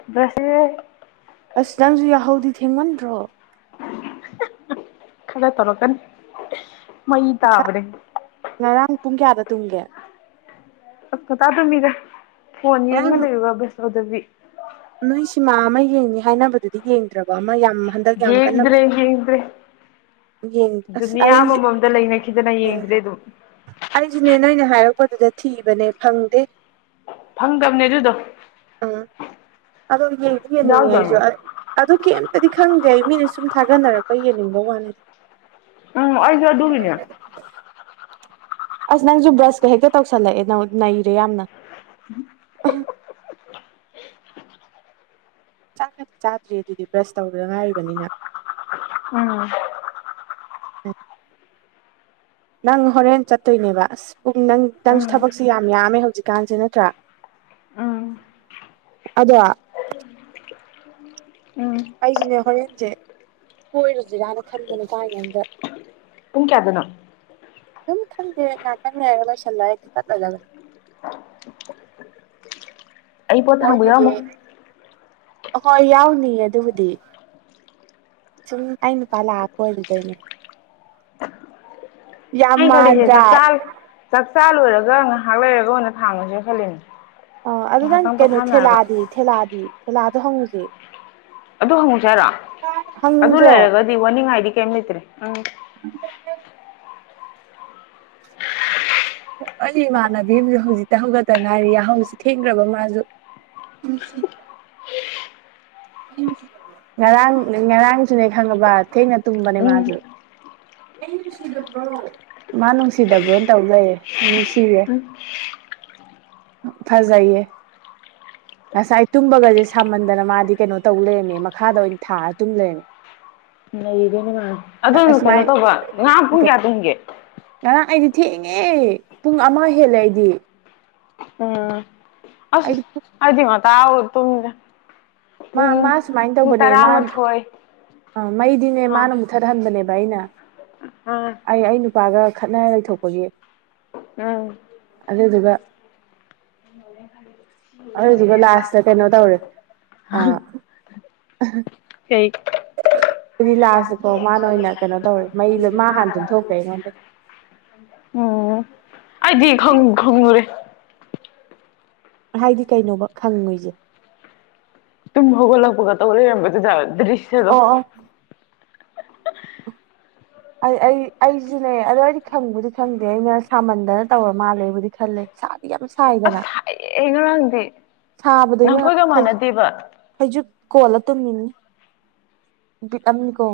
[unintelligible] ꯑꯁ ꯅꯪꯁꯨ ꯌꯥꯍꯧꯗꯤ ꯊꯦꯡꯃꯟꯗ꯭ꯔꯣ ꯈꯔ ꯇꯧꯔꯛꯀꯅꯤ ꯃꯩ ꯇꯥꯕꯅꯦ ꯉꯔꯥꯡ ꯄꯨꯡ ꯀꯌꯥꯗ ꯇꯨꯝꯒꯦ ꯑꯁ ꯀꯀꯥ ꯇꯨꯝꯃꯤꯗ ꯐꯣꯟ ꯌꯦꯡꯉ ꯉꯔꯥꯡ ꯂꯩꯌꯨꯕ ꯕ꯭ꯔꯁ ꯇꯧꯗꯕꯤ ꯅꯣꯏ ꯁꯤꯃꯥ ꯑꯃ ꯌꯦꯡꯉꯦ ꯍꯥꯏꯅꯕꯗꯨꯗꯤ ꯌꯦꯡꯗ꯭ꯔꯕꯤ ꯑꯃ ꯌꯥꯝ ꯍꯟꯗꯛ ꯌꯥꯝ ꯀꯟꯅ ꯌꯦꯡꯗ꯭ꯔꯦ ꯌꯦꯡꯗ꯭ꯔꯦ ꯌꯦꯡ ꯑꯁ ꯗꯨꯅꯤꯌꯥ ꯑꯩ ꯑꯃꯃꯝꯗ ꯂꯩꯅꯈꯤꯗꯅ ꯑ ꯌꯦꯡꯗ꯭ꯔꯦ ꯑꯗꯨꯝ ꯑꯩꯁꯨꯅꯦ ꯅꯣꯏꯅ ꯍꯥꯏꯔꯛꯄꯗꯨꯗ ꯊꯤꯕꯅꯦ ꯐꯪꯗꯦ ꯐꯪꯗꯕꯅꯦ ꯑꯗꯨꯗꯣ ꯑ ꯑꯗꯣ ꯌꯦꯡꯗꯤ ꯌꯦꯡꯅꯤꯡ ꯉꯦ ꯑꯩꯁꯨ ꯌꯥꯎꯖꯥꯠꯅꯤ ꯑꯗꯨ ꯀꯩꯝꯇꯗꯤ ꯈꯪꯗꯦ ꯑꯩ ꯃꯤꯅ ꯁꯨꯝ ꯊꯥꯒꯠꯅꯔꯛꯄ ꯌꯦꯡꯅꯤꯡꯕ ꯋꯥꯅꯤꯗꯤ ꯎꯝ ꯑꯩꯁꯨ ꯑꯗꯨꯒꯤꯅꯦ ꯑꯁ ꯅꯪꯁꯨ ꯕ꯭ꯔꯁꯀ ꯍꯦꯛꯇ ꯇꯧꯁꯜꯂꯛꯑꯦ ꯅꯩꯔꯦ ꯌꯥꯝꯅ ꯆꯥꯛꯀ ꯆꯥꯗ꯭ꯔꯦ ꯑꯗꯨꯗꯤ ꯕ꯭ꯔꯁ ꯇꯧꯗ ꯉꯥꯏꯔꯤꯕꯅꯤꯅ ꯎꯝ ꯅꯪ ꯍꯣꯔꯦꯟ ꯆꯠꯇꯣꯏꯅꯦꯕ ꯑꯁ ꯄꯨꯡ ꯅꯪ ꯅꯪꯁꯨ ꯎꯝ ꯊꯕꯛꯁꯦ ꯌꯥꯝ ꯌꯥꯝꯃꯦ ꯍꯧꯖꯤꯛꯀꯥꯟꯁꯦ ꯅꯠꯇ꯭ꯔꯥ ꯎꯝ ꯑꯗꯣ ꯎꯝ ꯑꯩꯁꯤꯅꯦ ꯍꯣꯔꯦꯟꯁꯦ ꯀꯣꯏꯔꯨꯁꯤꯔꯅ ꯈꯟꯕꯅꯦ ꯇꯥꯏꯉꯣꯟꯗ ꯄꯨꯡ ꯀꯌꯗꯅꯣ ꯑꯗꯨꯝ ꯈꯪꯗꯦ ꯉꯥꯇꯪ ꯂꯩꯔ ꯂꯣꯏꯁꯤꯜꯂ ꯆꯠꯂꯗꯧꯅꯤ ꯑꯩ ꯄꯣꯠ ꯊꯥꯡꯕ ꯌꯥꯎꯔꯝꯃꯣ [unintelligible] ꯍꯣꯏ ꯌꯥꯎꯅꯤꯌꯦ ꯑꯗꯨꯕꯨꯗꯤ ꯁꯨꯝ ꯑꯩ ꯅꯨꯄꯥ ꯂꯥꯛꯑ ꯀꯣꯏꯔꯨꯗꯣꯏꯅꯦ ꯌꯥꯝ ꯑꯩꯅ ꯈꯜꯂꯤꯁꯦ ꯃꯥꯟꯗ꯭ꯔꯥ ꯆꯥꯛꯆꯥ ꯆꯥꯛꯆꯥ ꯂꯣꯏꯔꯒ ꯉꯥꯏꯍꯥꯛ ꯂꯩꯔꯒ ꯑꯣꯏꯅ ꯊꯥꯡꯉꯁꯦꯅ ꯈꯜꯂꯤꯅꯦ ꯑ ꯑꯗꯨ ꯅꯪ ꯉꯥꯏꯍꯥꯛꯇꯪ ꯀꯩꯅꯣ ꯄꯣꯊꯥꯅꯔꯒ ꯊꯦꯂꯥꯗꯤ ꯊꯦꯂꯥꯗꯤ ꯊꯦꯂꯥꯗ ꯍꯪꯉꯨꯁꯦ ꯑꯗꯨ ꯍꯪꯉꯨꯁꯦ ꯍꯥꯏꯔꯤꯔꯣ ꯑꯗꯨ ꯍꯪꯅꯤꯡꯗ꯭ꯔꯣ ꯂꯩꯔꯒꯗꯤ ꯋꯥꯅꯤꯡꯉꯥꯏꯗꯤ ꯀꯩꯝ ꯂꯩꯇ꯭ꯔꯦ [unintelligible] ꯑꯩ ꯏꯃꯥꯟꯅꯕꯤ ꯑꯃꯁꯁꯨ ꯍꯧꯖꯤꯛꯇ ꯍꯧꯒꯠꯇ ꯉꯥꯏꯔꯤ ꯌꯥꯍꯧꯁꯤ ꯊꯦꯡꯈ꯭ꯔꯕ ꯃꯥꯁꯨ ꯑꯁ ꯉꯔꯥꯡ ꯉꯔꯥꯡꯁꯨꯅꯦ ꯈꯪꯉꯕ ꯊꯦꯡꯅ ꯇꯨꯝꯕꯅꯦ ꯎꯝ ꯃꯥꯁꯨ [unintelligible] ꯃꯥ ꯅꯨꯡꯁꯤꯗꯕ꯭ꯔꯣꯅ ꯇꯧꯖꯩꯌꯦ ꯅꯨꯡꯁꯤꯌꯦ [unintelligible] ꯐꯖꯩꯌꯦ ꯉꯁꯥꯏ ꯇꯨꯝꯕꯒꯁꯦ ꯁꯥꯃꯟꯗꯅ ꯃꯥꯗꯤ ꯀꯩꯅꯣ ꯇꯧ ꯂꯩꯔꯝꯃꯦ ꯃꯈꯥꯗ ꯑꯣꯏꯅ ꯊꯥꯔ ꯇꯨꯝ ꯂꯩꯔꯝꯃꯦ [unintelligible] ꯃꯥꯗꯤ ꯑꯗꯨꯅ ꯑꯁꯨꯃꯥꯏ ꯀꯩꯅꯣ ꯇꯧꯕ ꯉꯍꯥ ꯄꯨꯡ ꯀꯌꯥ ꯇꯣꯡꯍꯒꯦ ꯑꯥ ꯑꯩꯗꯤ ꯊꯦꯛꯉꯦ ꯄꯨꯡ ꯑꯃ ꯍꯦꯜꯂꯦ ꯑꯩꯗꯤ ꯎꯝ ꯑꯁ ꯑꯩꯗꯤ ꯑꯩꯗꯤ ꯉꯟꯇ ꯑꯣꯏꯅ ꯇꯨꯝꯃꯦꯗꯥ ꯃꯥ ꯃꯥ ꯁꯨꯃꯥꯏꯅ ꯇꯧꯕꯅꯦ ꯃꯥ ꯑ ꯃꯩꯗꯤꯅꯦ ꯃꯥꯅ ꯃꯨꯛꯊꯠꯍꯟꯕꯅꯦꯕ ꯑꯩꯅ ꯎꯝ ꯑꯩ ꯑꯩ ꯅꯨꯄꯥꯒ ꯈꯠꯅꯔ ꯂꯩꯊꯣꯛꯄꯒꯤ ꯎꯝ ꯑꯗꯨꯗꯨꯒ [inaudible] ꯑꯗꯨꯗꯨꯒ ꯂꯥꯁꯇ ꯀꯩꯅꯣ ꯇꯧꯔꯦ ꯑ ꯀꯩ [unintelligible] ꯂꯥꯁꯇꯀꯣ ꯃꯥꯅ ꯑꯣꯏꯅ ꯀꯩꯅꯣ ꯇꯧꯔꯦ ꯃꯩ ꯃꯥ ꯍꯥꯟꯅ ꯇꯨꯝꯊꯣꯛꯈ꯭ꯔꯦ ꯑꯩꯉꯣꯟꯗꯩ ꯎꯝ ꯑꯩꯗꯤ ꯈꯪ [unintelligible] ꯍꯥꯏꯗꯤ ꯀꯩꯅꯣꯕ ꯈꯪꯉꯤꯁꯦ ꯇꯨꯝ ꯍꯧꯒꯠꯂꯛꯄꯒ ꯇꯧꯒ ꯂꯩꯔꯝꯕꯗꯨ꯭ꯔꯤ ꯑꯣ ꯑꯣ ꯑꯩ ꯑꯩ ꯑꯩꯁꯨꯅꯦ ꯑꯗꯨꯗꯣ ꯑꯩꯗꯤ ꯈꯪꯕꯨꯗꯤ ꯈꯪꯗꯦ ꯑꯩꯅ ꯁꯥꯃꯟꯗꯅ ꯇꯧꯔ ꯃꯥꯜꯂꯦꯕꯨꯗꯤ ꯈꯜꯂꯦ ꯁꯥꯗꯤ ꯌꯥꯝ ꯁꯥꯏꯗꯅ ꯑꯩ ꯑꯩ ꯉꯔꯥꯡꯗꯤ ꯅꯈꯣꯏꯒ ꯃꯥꯟꯅꯗꯦꯕ ꯐꯩꯖꯨꯠ ꯀꯣꯜꯂ ꯇꯨꯝꯃꯤꯅꯤ ꯏꯄꯤꯛ ꯑꯃꯅꯤꯀꯣ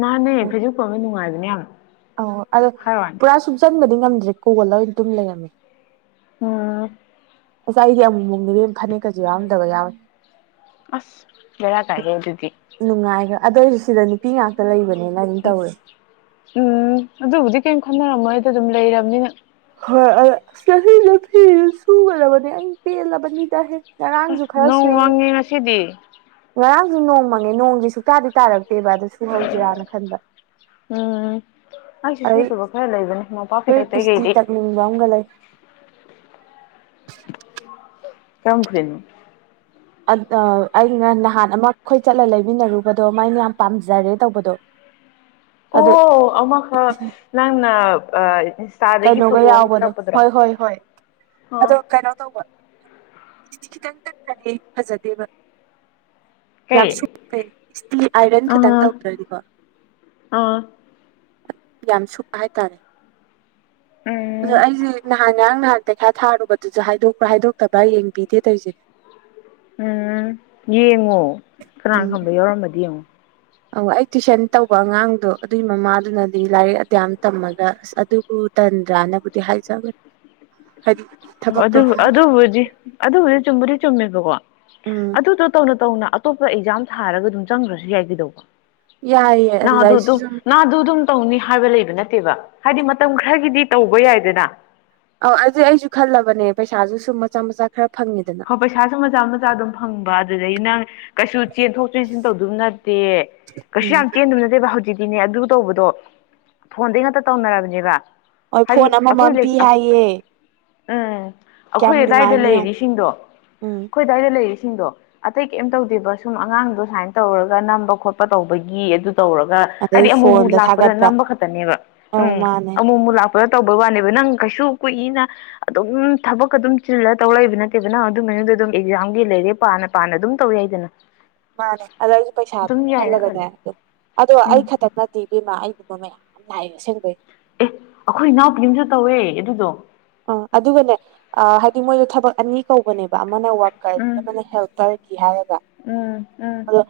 ꯃꯥꯟꯅꯦ ꯐꯩꯖꯨꯞ ꯀꯣꯟꯕ ꯅꯨꯡꯉꯥꯏꯕꯅꯦ ꯌꯥꯝ ꯑ ꯑꯗꯣ ꯍꯥꯏ ꯋꯥꯅꯦ ꯄꯨꯔꯥ ꯁꯨꯡꯆꯟꯕꯗꯤ ꯉꯝꯗ꯭ꯔꯦ ꯀꯣꯒꯜ ꯑꯣꯏ ꯇꯨꯝ ꯂꯩꯔꯝꯃꯤ ꯎꯝ ꯑꯁ ꯑꯩꯗꯤ ꯑꯃꯨꯛꯃꯨꯛꯅꯤꯕꯦꯝ ꯐꯅꯦꯛꯀꯁꯨ ꯌꯥꯎꯔꯝꯗꯕ ꯌꯥꯎꯔ ꯑꯁ ꯕꯦꯔꯥ ꯀꯥꯏꯍꯦ ꯑꯗꯨꯗꯤ ꯅꯨꯡꯉꯥꯏꯒꯔ ꯑꯗꯨꯑꯣꯏꯁꯨ ꯁꯤꯗ ꯅꯨꯄꯤ ꯉꯥꯛꯇ ꯂꯩꯕꯅꯦꯅ ꯑꯗꯨꯝ ꯇꯧꯋꯦ ꯎꯝ ꯑꯗꯨꯕꯨꯗꯤ ꯀꯩꯝ ꯈꯣꯟꯅꯔꯝꯃꯣꯏꯗ ꯑꯗꯨꯝ ꯂꯩꯔꯕꯅꯤꯅ ꯍꯣꯏ ꯆꯁꯤꯗ ꯐꯤ ꯁꯨꯒꯗꯕꯅꯦ ꯑꯩ ꯄꯦꯜꯂꯕꯅꯤꯗ ꯍꯦꯛ ꯅꯣꯡ ꯋꯥꯉꯉꯦ ꯉꯁꯤꯗꯤ ꯉꯔꯥꯡꯁꯨ ꯅꯣꯡꯃꯉꯦ ꯅꯣꯡꯁꯦ ꯁꯨꯛꯇꯥꯗꯤ ꯇꯥꯔꯛꯇꯦꯕ ꯑꯗꯨ ꯁꯨꯍꯧꯁꯤꯔꯥꯅ ꯈꯟꯕ ꯎꯝ ꯑꯩꯁꯨ ꯑꯗꯩ ꯁꯨꯗꯕ ꯈꯔ ꯂꯩꯕꯅꯦ ꯃꯄꯥꯛꯄꯤꯗꯇꯩꯩꯈꯩꯗꯤ ꯎꯝ ꯋꯥꯕ ꯂꯩ [unintelligible] ꯑꯩꯅ ꯅꯍꯥꯟ ꯑꯃ ꯑꯩꯈꯣꯏ ꯆꯠꯂ ꯂꯩꯃꯤꯟꯅꯔꯨꯕꯗꯣ ꯃꯥꯏꯅ ꯌꯥꯝ ꯄꯥꯝꯖꯔꯦ ꯇꯧꯕꯗꯣ [inaudible] ꯑꯣ ꯑꯃ ꯈꯛ ꯅꯪꯅ ꯏꯟꯁꯇꯥꯗꯒꯤ ꯀꯩꯅꯣꯒ ꯐꯣꯇꯣ ꯑꯃ ꯌꯥꯎꯕꯗꯣ ꯊꯥꯔꯛꯄꯗꯨꯔꯣ ꯍꯣꯏ ꯍꯣꯏ ꯍꯣꯏ ꯑ ꯑꯥ ꯀꯩꯅꯣ ꯇꯧꯕ ꯈꯤꯇꯪ ꯇꯠꯀꯅꯤ ꯐꯖꯗꯦꯕ ꯌꯥꯝ ꯀꯩ ꯁꯨꯄꯦ ꯏꯁꯇꯤ ꯑꯥꯏꯔꯟ ꯈꯤꯇꯪ ꯑꯥ ꯇꯧꯗ꯭ꯔꯗꯤꯀꯣ ꯑꯥ ꯌꯥꯝ ꯁꯨꯞꯄ ꯍꯥꯏꯇꯥꯔꯦ ꯑꯗꯣ ꯎꯝ ꯑꯩꯁꯦ ꯅꯍꯥꯟ ꯉꯍꯥꯡ ꯅꯍꯥꯛ ꯄꯩꯈꯔ ꯊꯥꯔꯨꯕꯗꯨꯁꯨ ꯍꯥꯏꯗꯣꯛꯄ꯭ꯔꯥ ꯍꯥꯏꯗꯣꯛꯇꯕ꯭ꯔꯥ ꯌꯦꯡꯕꯤꯗꯦ ꯇꯧꯁꯦ ꯎꯝ ꯌꯦꯡꯉꯣ ꯀꯅꯥ ꯈꯪꯕ ꯌꯥꯎꯔꯃꯗꯤ ꯌꯦꯡꯉꯣ [inaudible] ꯑꯣ ꯑꯩ ꯇꯨꯏꯁꯟ ꯇꯧꯕ ꯑꯉꯥꯡꯗꯣ ꯑꯗꯨꯒꯤ ꯃꯃꯥꯗꯨꯅꯗꯤ ꯂꯥꯏꯔꯤꯛ ꯑꯇꯝ ꯇꯝꯃꯒ ꯑꯁ ꯑꯗꯨꯕꯨ ꯇꯟ ꯔꯅꯕꯨꯗꯤ ꯍꯥꯏꯖꯒ ꯑꯣ ꯑꯗꯨ ꯑꯗꯨꯕꯨꯗꯤ ꯑꯗꯨꯕꯨꯗꯤ ꯆꯨꯝꯕꯨꯗꯤ ꯆꯨꯝꯃꯦꯕꯀꯣ ꯎꯝ ꯑꯗꯨꯗꯣ ꯇꯧꯅ ꯇꯧꯅ ꯑꯇꯣꯞꯄ ꯑꯦꯛꯖꯥꯝ ꯊꯥꯔꯒ ꯑꯗꯨꯝ ꯆꯪꯈ꯭ꯔꯁꯨ ꯌꯥꯏ ꯀꯩꯗꯧꯕ ꯌꯥꯏꯌꯦ ꯅꯅꯥ ꯑꯗꯨꯗ ꯑꯩꯁꯨ ꯑꯗꯨꯗꯝ ꯁꯨꯝ ꯅꯅꯥꯗꯨꯗꯝ ꯇꯧꯅꯤ ꯍꯥꯏꯕ ꯂꯩꯕ ꯅꯠꯇꯦꯕ ꯍꯥꯏꯗꯤ ꯃꯇꯝ ꯈꯔꯒꯤꯗꯤ ꯇꯧꯕ ꯌꯥꯏꯗꯅ ꯑꯧ ꯑꯗꯨꯗꯤ ꯑꯩꯁꯨ ꯈꯜꯂꯕꯅꯦ ꯄꯩꯁꯥꯁꯨ ꯁꯨꯝ ꯃꯆꯥ ꯃꯆꯥ ꯈꯔ ꯐꯪꯉꯤꯗꯅ ꯍꯣꯏ ꯄꯩꯁꯥꯁꯨ ꯃꯆꯥ ꯃꯆꯥ ꯑꯗꯨꯝ ꯐꯪꯕ ꯑꯗꯨꯗꯒꯤ ꯅꯪ ꯀꯩꯁꯨ ꯆꯦꯟꯊꯣꯛ ꯆꯦꯟꯁꯤꯟ ꯇꯧꯗꯕ ꯅꯠꯇꯦ ꯀꯩꯁꯨ ꯎꯝ ꯌꯥꯝ ꯆꯦꯟꯗꯕ ꯅꯠꯇꯦ ꯑꯗꯨꯦꯕ ꯍꯧꯖꯤꯛꯇꯤꯅꯦ ꯑꯗꯨ ꯇꯧꯕꯗꯣ ꯐꯣꯟꯗ ꯉꯥꯛꯇ ꯇꯧꯅꯔꯕꯅꯦꯕ ꯍꯣꯏ ꯍꯥꯏꯗꯤ ꯐꯣꯟ ꯑꯩꯈꯣꯏ ꯑꯃꯃꯝ ꯄꯤ ꯍꯥꯏꯌꯦ ꯎꯝ ꯀꯌꯥꯝ ꯑꯩꯈꯣꯏ ꯑꯗꯥꯏꯗ ꯅꯨꯡꯉꯥꯏꯅꯤ ꯌꯦꯡꯉꯣ ꯂꯩꯔꯤꯁꯤꯡꯗꯣ ꯎꯝ ꯑꯩꯈꯣꯏꯗꯋꯥꯏ ꯂꯩꯔꯤꯁꯤꯡꯗꯣ ꯑꯇꯩ ꯀꯩꯝ ꯇꯧꯗꯦꯕ ꯁꯨꯝ ꯑꯉꯥꯡꯗꯣ ꯁꯨꯃꯥꯏꯅ ꯇꯧꯔꯒ ꯅꯝꯕ ꯈꯣꯠꯄ ꯇꯧꯕꯒꯤ ꯑꯗꯨ ꯇꯧꯔꯒ ꯑꯗꯩ ꯍꯥꯏꯗꯤ ꯑꯃꯨꯃꯨ ꯐꯣꯟꯗ ꯂꯥꯛꯄꯗ ꯊꯥꯒꯠꯄ ꯅꯝꯕ ꯈꯛꯇꯅꯦꯕ ꯑꯧ ꯎꯝ ꯃꯥꯅꯦ ꯑꯃꯨꯃꯨ ꯂꯥꯛꯄ ꯈꯔ ꯇꯧꯕꯩ ꯋꯥꯅꯦꯕ ꯅꯪ ꯀꯩꯁꯨ ꯀꯨꯏꯅ ꯑꯗꯨꯝ ꯊꯕꯛ ꯑꯗꯨꯝ ꯆꯤꯜꯂ ꯇꯧꯔꯛꯏꯕ ꯅꯠꯇꯦꯕ ꯑꯗꯨꯅ ꯑꯗꯨ ꯃꯅꯨꯡꯗ ꯑꯗꯨꯝ ꯑꯦꯛꯖꯥꯝꯒꯤ ꯂꯩꯔꯦ ꯄꯅ ꯄꯥꯅ ꯑꯗꯨꯝ ꯇꯧ ꯌꯥꯏꯗꯅ ꯃꯥꯅꯦ ꯑꯗꯣ ꯑꯩꯒꯤ ꯄꯩꯁꯥ ꯑꯗꯨꯝ ꯌꯥꯏꯅ ꯈꯜꯂꯦ ꯈꯜꯂꯒꯅꯦ ꯑꯗꯨ ꯑꯗꯣ ꯑꯩ ꯎꯝ ꯈꯛꯇ ꯗꯤ ꯕꯤꯦꯃꯥ ꯑꯩꯒꯨꯝꯕ ꯃꯌꯥꯝ ꯂꯥꯛꯑꯦ ꯑꯁꯦꯡꯕꯩ ꯑꯦ ꯑꯩꯈꯣꯏ ꯏꯅꯥꯎ ꯄꯨꯅꯤꯡꯁꯨ ꯇꯧꯋꯦ ꯑꯗꯨꯗꯣ ꯑꯥ ꯑꯗꯨꯒꯅꯦ ꯑ ꯍꯥꯏꯗꯤ ꯃꯣꯏꯗꯣ ꯊꯕꯛ ꯑꯅꯤ ꯀꯧꯕꯅꯦꯕ ꯑꯃꯅ ꯋꯥꯔꯀꯔꯒꯤ ꯎꯝ ꯑꯃꯅ ꯍꯦꯜ ꯀꯔꯒꯤ ꯍꯥꯏꯔꯒ ꯎꯝ ꯎꯝ ꯑꯣ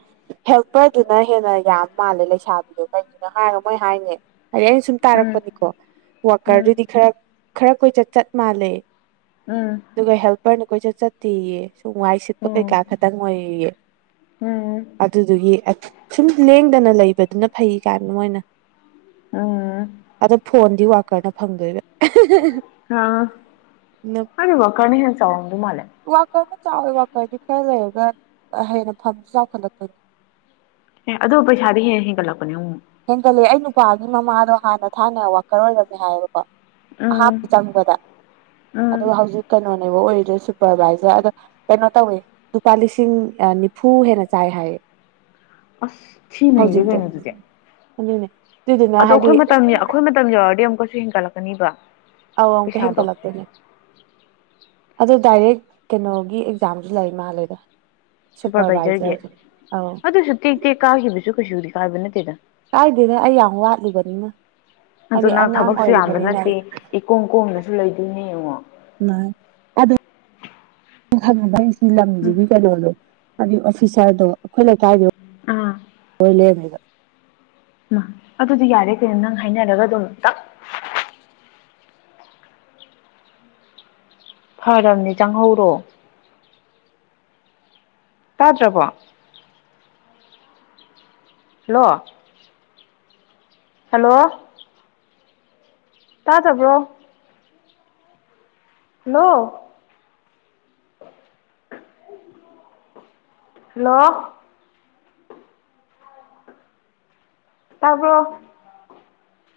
ꯍꯦꯜꯄꯔꯗꯨꯅ ꯍꯦꯟꯅ ꯌꯥꯝ ꯃꯥꯜꯂꯦ ꯂꯩꯁꯥꯕꯤꯗꯣ ꯀꯩꯒꯤꯅꯣ ꯍꯥꯏꯔꯒ ꯃꯣꯏ ꯍꯥꯏꯅꯦ ꯍꯥꯏꯗꯤ ꯑꯩꯅ ꯁꯨꯝ ꯎꯝ ꯇꯥꯔꯛꯄꯅꯤꯀꯣ ꯎꯝ ꯋꯥꯀꯔꯗꯨꯗꯤ ꯈꯔ ꯈꯔ ꯀꯣꯏꯆꯠ ꯆꯠ ꯃꯥꯜꯂꯦ ꯎꯝ ꯑꯗꯨꯒ ꯍꯦꯜꯄꯔꯅ ꯀꯣꯏꯁꯠ ꯆꯠꯇꯌꯦ ꯁꯣꯡꯋꯥꯏ ꯁꯤꯠꯄ ꯀꯩꯀꯥ ꯎꯝ ꯈꯛꯇꯪ ꯑꯣꯏꯌꯦ ꯎꯝ ꯎꯝ ꯑꯗꯨꯗꯨꯒꯤ ꯁꯨꯝ ꯂꯦꯡꯗꯅ ꯂꯩꯕꯗꯨꯅ ꯐꯩ ꯀꯥꯏꯅ ꯃꯣꯏꯅ ꯑꯗꯣ ꯐꯣꯟꯗꯤ ꯋꯥꯀꯔꯅ ꯐꯪꯗꯣꯏꯕ ꯑ ꯑꯗ ꯋꯥ ꯀꯅꯤ ꯍꯦ ꯆꯗꯨ ꯃꯥꯂ ꯋꯥꯀꯔꯅ ꯆꯥꯎꯋꯦ ꯋꯥꯀꯔꯗꯤ ꯈꯔ ꯂꯩꯔꯒ ꯍꯦꯟꯅ ꯐꯝꯁꯨ ꯆꯥꯎꯈꯠꯂꯛꯄꯅꯤ ꯑꯦ ꯑꯗꯨ ꯄꯩꯁꯥꯗꯤ ꯍꯦꯟ ꯍꯦꯟꯒꯠꯂꯛꯄꯅꯦ ꯑꯃꯨꯛ ꯍꯦꯟꯒꯠꯂꯦ ꯑꯩ ꯅꯨꯄꯥꯒꯤ ꯃꯃꯥꯗꯣ ꯍꯥꯟꯅ ꯊꯥꯅ ꯋꯥꯀꯔ ꯑꯣꯏꯔꯝꯃꯦ ꯍꯥꯏꯕꯀꯣ ꯎꯝ ꯑꯍꯥꯟꯕ ꯆꯪꯕꯗ ꯎꯝ ꯑꯗ ꯍꯧꯖꯤꯛ ꯀꯩꯅꯣꯅꯦꯕ ꯑꯣꯏꯔꯤꯗꯣꯏ ꯁꯨꯄꯔꯚꯥꯏꯖꯔ ꯑꯗꫭ ꯀꯩꯅꯣ ꯇꯧꯋꯦ ꯂꯨꯄꯥ ꯂꯤꯁꯤꯡ ꯅꯤꯐꯨ ꯍꯦꯟꯅ ꯆꯥꯏ ꯍꯥꯏꯌꯦ ꯑꯁ ꯊꯤꯅꯩꯔꯦ ꯍꯧꯖꯤꯛꯇꯣ ꯀꯩꯅꯣ ꯑꯗꯨꯗꯤ ꯑꯗꯨꯅꯦ ꯑꯗꯨꯗꯨꯅ ꯑꯗꯣ ꯍꯥꯏꯗꯤ ꯑꯩꯈꯣꯏ ꯃꯇꯝ ꯑꯩꯈꯣꯏ ꯃꯇꯝ ꯌꯧꯔꯗꯤ ꯑꯃꯨꯛꯀꯁꯨ ꯍꯦꯟꯒꯠꯂꯛꯀꯅꯤꯕ ꯑꯥꯎ ꯑꯃꯨꯀ ꯍꯦꯟꯒꯠ ꯄꯩꯁꯥꯗꯣ ꯂꯥꯛꯇꫭꯏꯅꯤ ꯑꯗ ꯗꯥꯏꯔꯦꯛ ꯀꯩꯅꯣꯒꯤ ꯑꯦꯛꯖꯥꯝꯁꯨ ꯂꯩ ꯃꯥꯜꯂꯗ ꯁꯨꯄꯔꯚꯥꯏꯖꯔꯒꯤ ꯑꯧ ꯑꯗꯨꯁꯨ ꯇꯦ ꯇꯦꯛ ꯀꯥꯈꯤꯕꯁꯨ ꯀꯩꯁꯨꯗꯤ ꯀꯥꯏꯕ ꯅꯠꯇꯦꯗ ꯀꯥꯏꯗꯦꯅ ꯑꯩ ꯌꯥꯝ ꯋꯥꯠꯂꯤꯕꯅꯤꯅ ꯑꯗꯨ ꯍꯥꯏꯗꯤ ꯅꯪ ꯑꯉꯥꯡ ꯊꯕꯛꯁꯨ ꯌꯥꯝꯕ ꯑꯣꯏꯔꯤꯕꯅꯤꯅ ꯅꯠꯇꯦ ꯑꯩ ꯏꯀꯣꯝ ꯀꯣꯝꯅꯁꯨ ꯂꯩꯗꯣꯏꯅꯦ ꯌꯦꯡꯉꯣ ꯑꯪꯕ ꯁꯤ ꯎꯝ ꯂꯝꯁꯤꯒꯤ ꯀꯩꯅꯣꯗꯣ ꯍꯥꯏꯗꯤ ꯑꯣꯐꯤꯁꯥꯔꯗꯣ ꯑꯩꯈꯣꯏ ꯂꯩꯀꯥꯏꯗꯨ ꯑꯥ ꯂꯣꯏ ꯂꯩꯔꯃꯦꯕ ꯑꯗꯨꯗꯤ ꯌꯥꯔꯦ ꯀꯩꯅꯣ ꯅꯪ ꯍꯥꯏꯅꯔꯒ ꯑꯗꯨꯝ ꯇꯞ ꯐꯔꯕꯅꯦ ꯆꯪꯍꯧꯔꯣ ꯇꯥꯗ꯭ꯔꯕꯣ ꯍꯂꯣ ꯍꯜꯂꯣ ꯇꯥꯗꯕ꯭ꯔꯣ ꯍꯂꫭ ꯍꯜꯂꯣ ꯇꯕ꯭ꯔꯣ